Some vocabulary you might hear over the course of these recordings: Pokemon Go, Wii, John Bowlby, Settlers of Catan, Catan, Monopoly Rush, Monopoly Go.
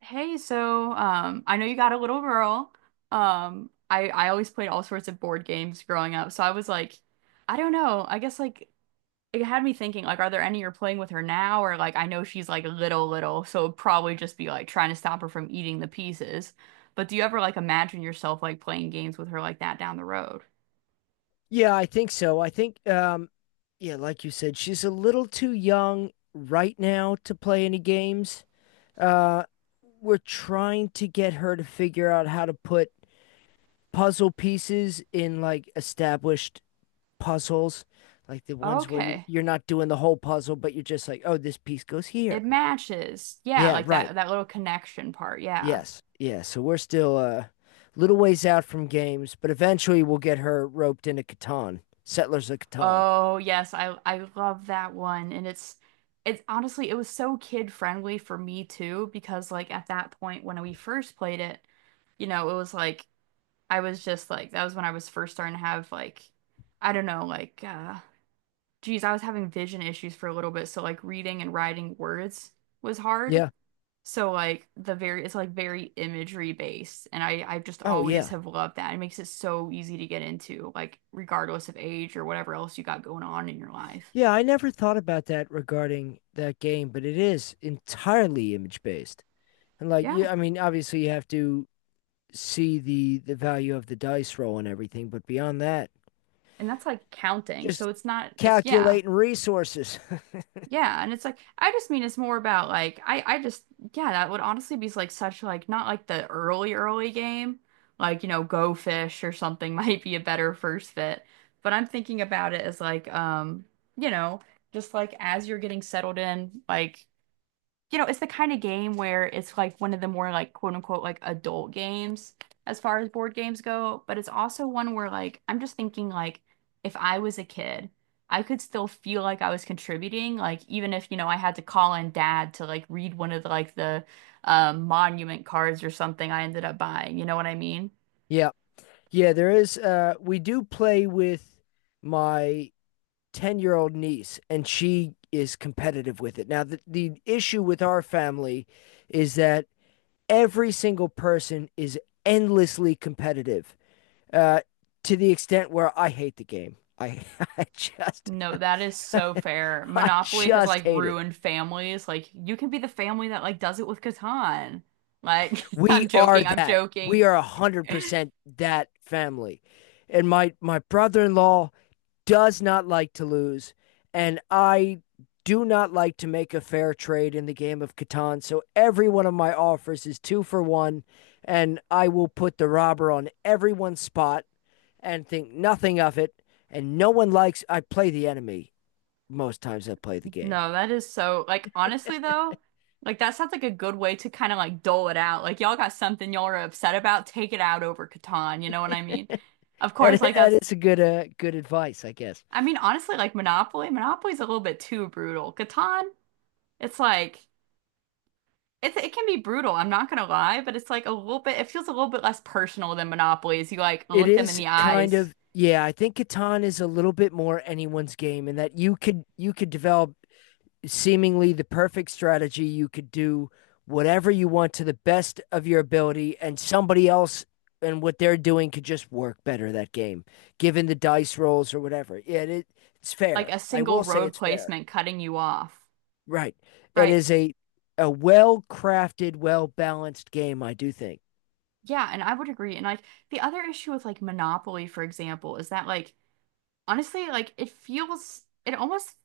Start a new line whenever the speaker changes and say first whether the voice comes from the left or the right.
right: Hey, so I know you got a little girl. I always played all sorts of board games growing up, so I was like, I don't know. I guess like it had me thinking like, are there any you're playing with her now, or like I know she's like little little, so it'd probably just be like trying to stop her from eating the pieces. But do you ever like imagine yourself like playing games with her like that down the road?
left: Yeah, I think so. I think, yeah, like you said, she's a little too young right now to play any games. Uh, we're trying to get her to figure out how to put puzzle pieces in like established puzzles, like the ones where you
right: Okay,
left: you're not doing the whole puzzle, but you're just like, oh, this piece goes here.
right: it matches. Yeah,
left: Yeah,
right: like
left: right.
right: that little connection part. Yeah.
left: Yes. Yeah. So we're still a little ways out from games, but eventually we'll get her roped into Catan, Settlers of Catan.
right: Oh, yes, I love that one. And it's honestly it was so kid friendly for me too because like at that point when we first played it, it was like I was just like that was when I was first starting to have like I don't know, like geez, I was having vision issues for a little bit, so like reading and writing words was hard.
left: Yeah.
right: So like the very it's like very imagery based and I just
left: Oh,
right: always
left: yeah.
right: have loved that. It makes it so easy to get into like regardless of age or whatever else you got going on in your life.
left: Yeah, I never thought about that regarding that game, but it is entirely image based. And like,
right: Yeah.
left: yeah, I mean, obviously you have to see the value of the dice roll and everything, but beyond that,
right: And that's like counting. So
left: just
right: it's not it's yeah.
left: calculating resources.
right: Yeah, and it's like I just mean it's more about like I just yeah, that would honestly be like such like not like the early early game. Like, you know, Go Fish or something might be a better first fit. But I'm thinking about it as like you know, just like as you're getting settled in, it's the kind of game where it's like one of the more like quote unquote like adult games as far as board games go, but it's also one where like I'm just thinking like if I was a kid, I could still feel like I was contributing, like even if, I had to call in dad to like read one of the, like the monument cards or something I ended up buying, you know what I mean?
left: Yeah. Yeah, there is we do play with my 10-year-old niece and she is competitive with it. Now the issue with our family is that every single person is endlessly competitive uh, to the extent where I hate the game. I just,
right: No, that is so fair.
left: I
right: Monopoly has
left: just
right: like
left: hate it.
right: ruined families. Like you can be the family that like does it with Catan. Like I'm
left: We are
right: joking, I'm
left: that. We
right: joking.
left: are one hundred percent that family, and my brother in law does not like to lose, and I do not like to make a fair trade in the game of Catan. So every one of my offers is two for one, and I will put the robber on everyone's spot and think nothing of it. And no one likes I play the enemy, most times I play the game.
right: No, that is so like honestly though, like that sounds like a good way to kind of like dole it out. Like y'all got something y'all are upset about, take it out over Catan, you know what I mean? Of course,
left: And
right: like
left: that
right: that's
left: is a good good advice, I guess.
right: I mean honestly like Monopoly's a little bit too brutal. Catan, it's like it can be brutal, I'm not gonna lie, but it's like a little bit it feels a little bit less personal than Monopoly as you like
left: It
right: look them in
left: is
right: the
left: kind
right: eyes,
left: of yeah, I think Catan is a little bit more anyone's game in that you could develop seemingly the perfect strategy. You could do whatever you want to the best of your ability, and somebody else and what they're doing could just work better that game, given the dice rolls or whatever. Yeah, it's
right: like
left: fair.
right: a
left: I
right: single
left: will say
right: road
left: it's fair.
right: placement cutting you off.
left: Right. It
right: Right.
left: is a well crafted, well balanced game, I do think.
right: Yeah, and I would agree. And like the other issue with like Monopoly, for example, is that like honestly, like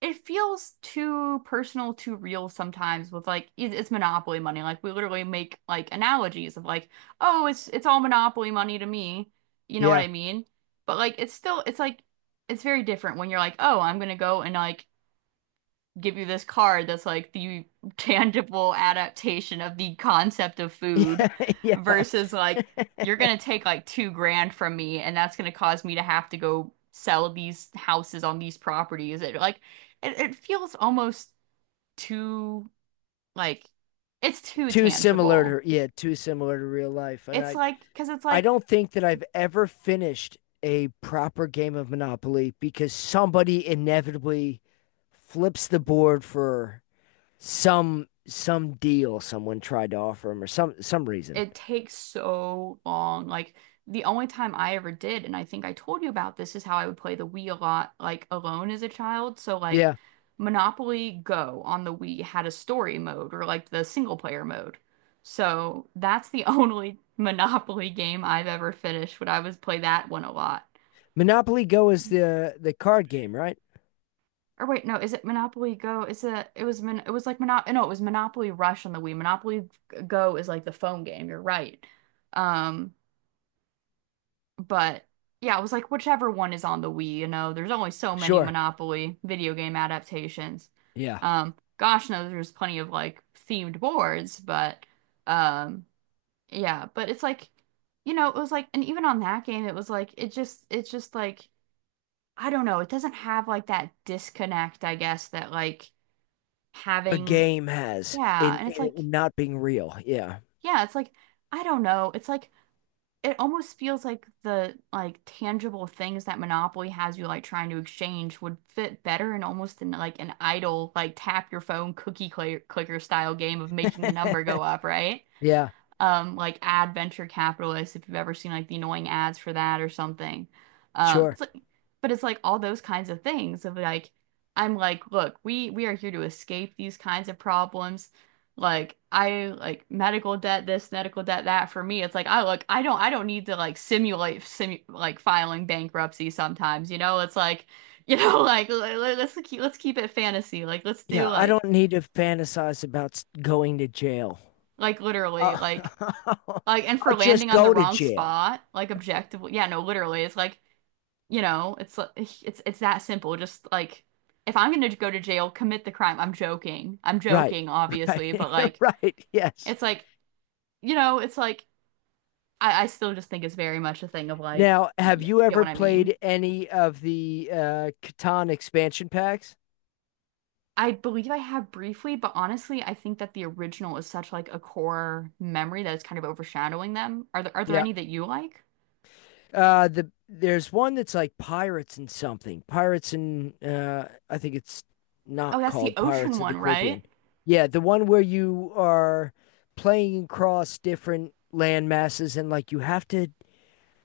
right: it feels too personal, too real sometimes with like, it's monopoly money. Like we literally make like analogies of like, oh, it's all monopoly money to me. You know what
left: Yeah.
right: I mean? But like, it's still, it's like, it's very different when you're like, oh, I'm gonna go and like give you this card that's like the tangible adaptation of the concept of food
left: Yeah. Yeah.
right: versus like you're gonna take like 2 grand from me and that's gonna cause me to have to go sell these houses on these properties. It like it feels almost too like it's too
left: Too similar
right: tangible.
left: to yeah, too similar to real life. And
right: It's like because it's
left: I
right: like
left: don't think that I've ever finished a proper game of Monopoly because somebody inevitably flips the board for some deal someone tried to offer him or some reason.
right: it takes so long. Like the only time I ever did, and I think I told you about this, is how I would play the Wii a lot, like alone as a child. So like
left: Yeah.
right: Monopoly Go on the Wii had a story mode or like the single player mode. So that's the only Monopoly game I've ever finished when I was play that one a lot.
left: Monopoly Go is the card game, right?
right: Or wait, no, is it Monopoly Go? Is it it was Mon it was like Monopoly no, it was Monopoly Rush on the Wii. Monopoly Go is like the phone game. You're right. Um But yeah, I was like whichever one is on the Wii, you know, there's only so many
left: Sure.
right: Monopoly video game adaptations.
left: Yeah.
right: Gosh knows there's plenty of like themed boards, but um yeah, but it's like, it was like and even on that game it was like it just it's just like I don't know, it doesn't have like that disconnect, I guess, that like
left: A
right: having
left: game has
right: yeah, and it's
left: in it
right: like
left: not being real. Yeah.
right: yeah, it's like I don't know. It's like it almost feels like the like tangible things that Monopoly has you like trying to exchange would fit better in almost in like an idle like tap your phone cookie cl clicker style game of making the number go up, right?
left: Yeah.
right: Like ad venture capitalists if you've ever seen like the annoying ads for that or something.
left: Sure.
right: It's like but it's like all those kinds of things of like I'm like, look, we are here to escape these kinds of problems. Like I like medical debt this, medical debt that for me. It's like I look, I don't need to like simulate simu like filing bankruptcy sometimes, you know? It's like, you know, like let's keep it fantasy. Like let's do
left: Yeah, I don't need to fantasize about going to jail.
right: like literally
left: I'll,
right: like Like, and
left: I'll
right: for
left: just
right: landing on the
left: go to
right: wrong
left: jail.
right: spot, like objectively, yeah, no, literally, it's like, you know, it's li- it's that simple. Just like, if I'm gonna go to jail, commit the crime. I'm joking. I'm
left: Right.
right: joking,
left: Right.
right: obviously, but like,
left: Right. Yes.
right: it's like, you know, it's like, I still just think it's very much a thing of like,
left: Now, have
right: yeah,
left: you
right: get
left: ever
right: what I mean?
left: played any of the Catan expansion packs?
right: I believe I have briefly, but honestly, I think that the original is such like a core memory that it's kind of overshadowing them. Are there
left: Yeah.
right: any that you like?
left: There's one that's like Pirates and something. Pirates and I think it's
right: Oh,
left: not
right: that's the
left: called
right: ocean
left: Pirates of the
right: one, right?
left: Caribbean. Yeah, the one where you are playing across different land masses and like you have to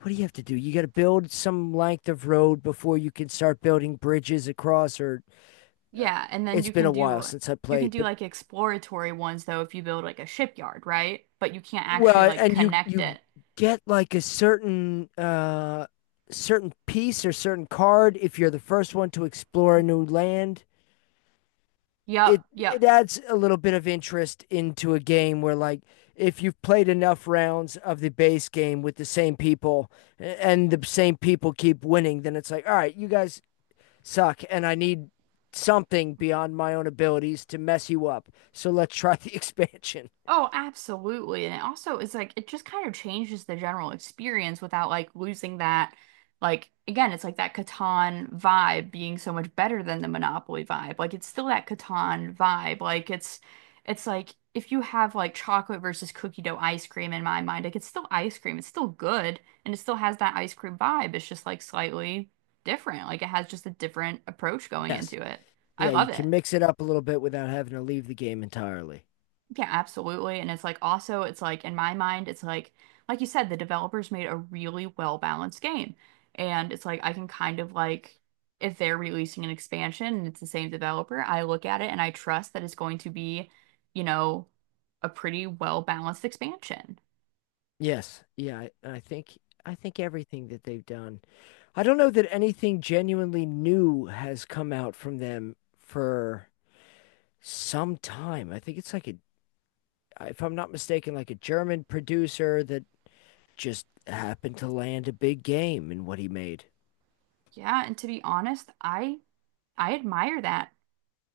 left: what do you have to do? You got to build some length of road before you can start building bridges across. Or uh,
right: Yeah, and then
left: it's
right: you
left: been
right: can
left: a while
right: do
left: since I
right: you can
left: played,
right: do
left: but
right: like exploratory ones though if you build like a shipyard, right? But you can't actually
left: well,
right: like
left: and you
right: connect
left: you
right: it.
left: get like a certain certain piece or certain card if you're the first one to explore a new land.
right: Yep,
left: It
right: yep.
left: adds a little bit of interest into a game where like if you've played enough rounds of the base game with the same people and the same people keep winning, then it's like, all right, you guys suck, and I need something beyond my own abilities to mess you up. So let's try the expansion.
right: Oh, absolutely. And it also is like it just kind of changes the general experience without like losing that like again, it's like that Catan vibe being so much better than the Monopoly vibe. Like it's still that Catan vibe. Like it's like if you have like chocolate versus cookie dough ice cream in my mind, like it's still ice cream. It's still good and it still has that ice cream vibe. It's just like slightly different. Like it has just a different approach going
left: Yes.
right: into it. I
left: Yeah, you
right: love it.
left: can mix it up a little bit without having to leave the game entirely.
right: Yeah, absolutely. And it's like also, it's like in my mind, it's like you said, the developers made a really well balanced game. And it's like, I can kind of like, if they're releasing an expansion and it's the same developer, I look at it and I trust that it's going to be, you know, a pretty well balanced expansion.
left: Yes. Yeah, I think I think everything that they've done. I don't know that anything genuinely new has come out from them for some time. I think it's like a if I'm not mistaken like a German producer that just happened to land a big game in what he made.
right: Yeah. And to be honest, I admire that.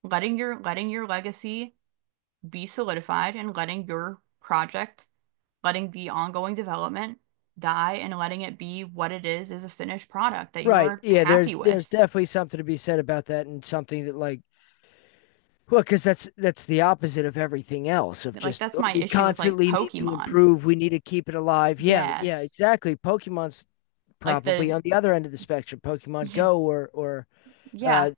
right: Letting your legacy be solidified and letting your project letting the ongoing development die and letting it be what it is a finished product that you
left: Right.
right: are
left: Yeah,
right: happy
left: there's
right: with.
left: definitely something to be said about that and something that like well, because that's the opposite of everything else of
right: Like
left: just
right: that's
left: oh,
right: my
left: we
right: issue with like
left: constantly need to
right: Pokemon.
left: improve, we need to keep it alive. Yeah, yeah,
right: Yes.
left: exactly. Pokemon's
right: Like
left: probably
right: the
left: on the other end of the spectrum, Pokemon Go or
right: yeah,
left: uh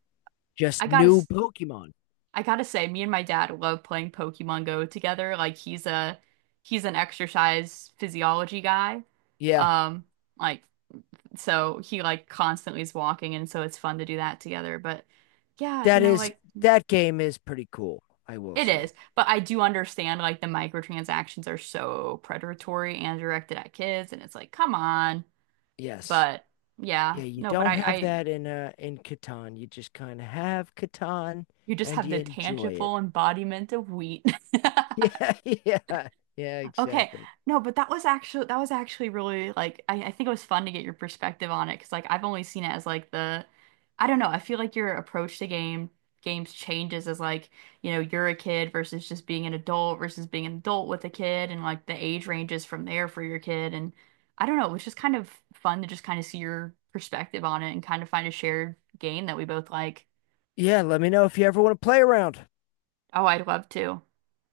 right: I
left: just
right: gotta
left: new Pokemon.
right: I gotta say me and my dad love playing Pokemon Go together. Like he's an exercise physiology guy.
left: Yeah.
right: Um like so he like constantly is walking and so it's fun to do that together. But yeah, you
left: That
right: know
left: is
right: like
left: that game is pretty cool, I will
right: it is,
left: say.
right: but I do understand like the microtransactions are so predatory and directed at kids, and it's like, come on.
left: Yes.
right: But
left: Yeah,
right: yeah,
left: you
right: no,
left: don't have that in Catan. You just kind of have Catan
right: you just
left: and
right: have
left: you
right: the
left: enjoy it.
right: tangible embodiment of wheat.
left: Yeah, yeah,
right: Okay.
left: exactly.
right: No, but that was actually really like I think it was fun to get your perspective on it because like I've only seen it as like the I don't know, I feel like your approach to games changes as like, you know, you're a kid versus just being an adult versus being an adult with a kid and like the age ranges from there for your kid and I don't know, it was just kind of fun to just kind of see your perspective on it and kind of find a shared game that we both like.
left: Yeah, let me know if you ever want to play around.
right: Oh, I'd love to.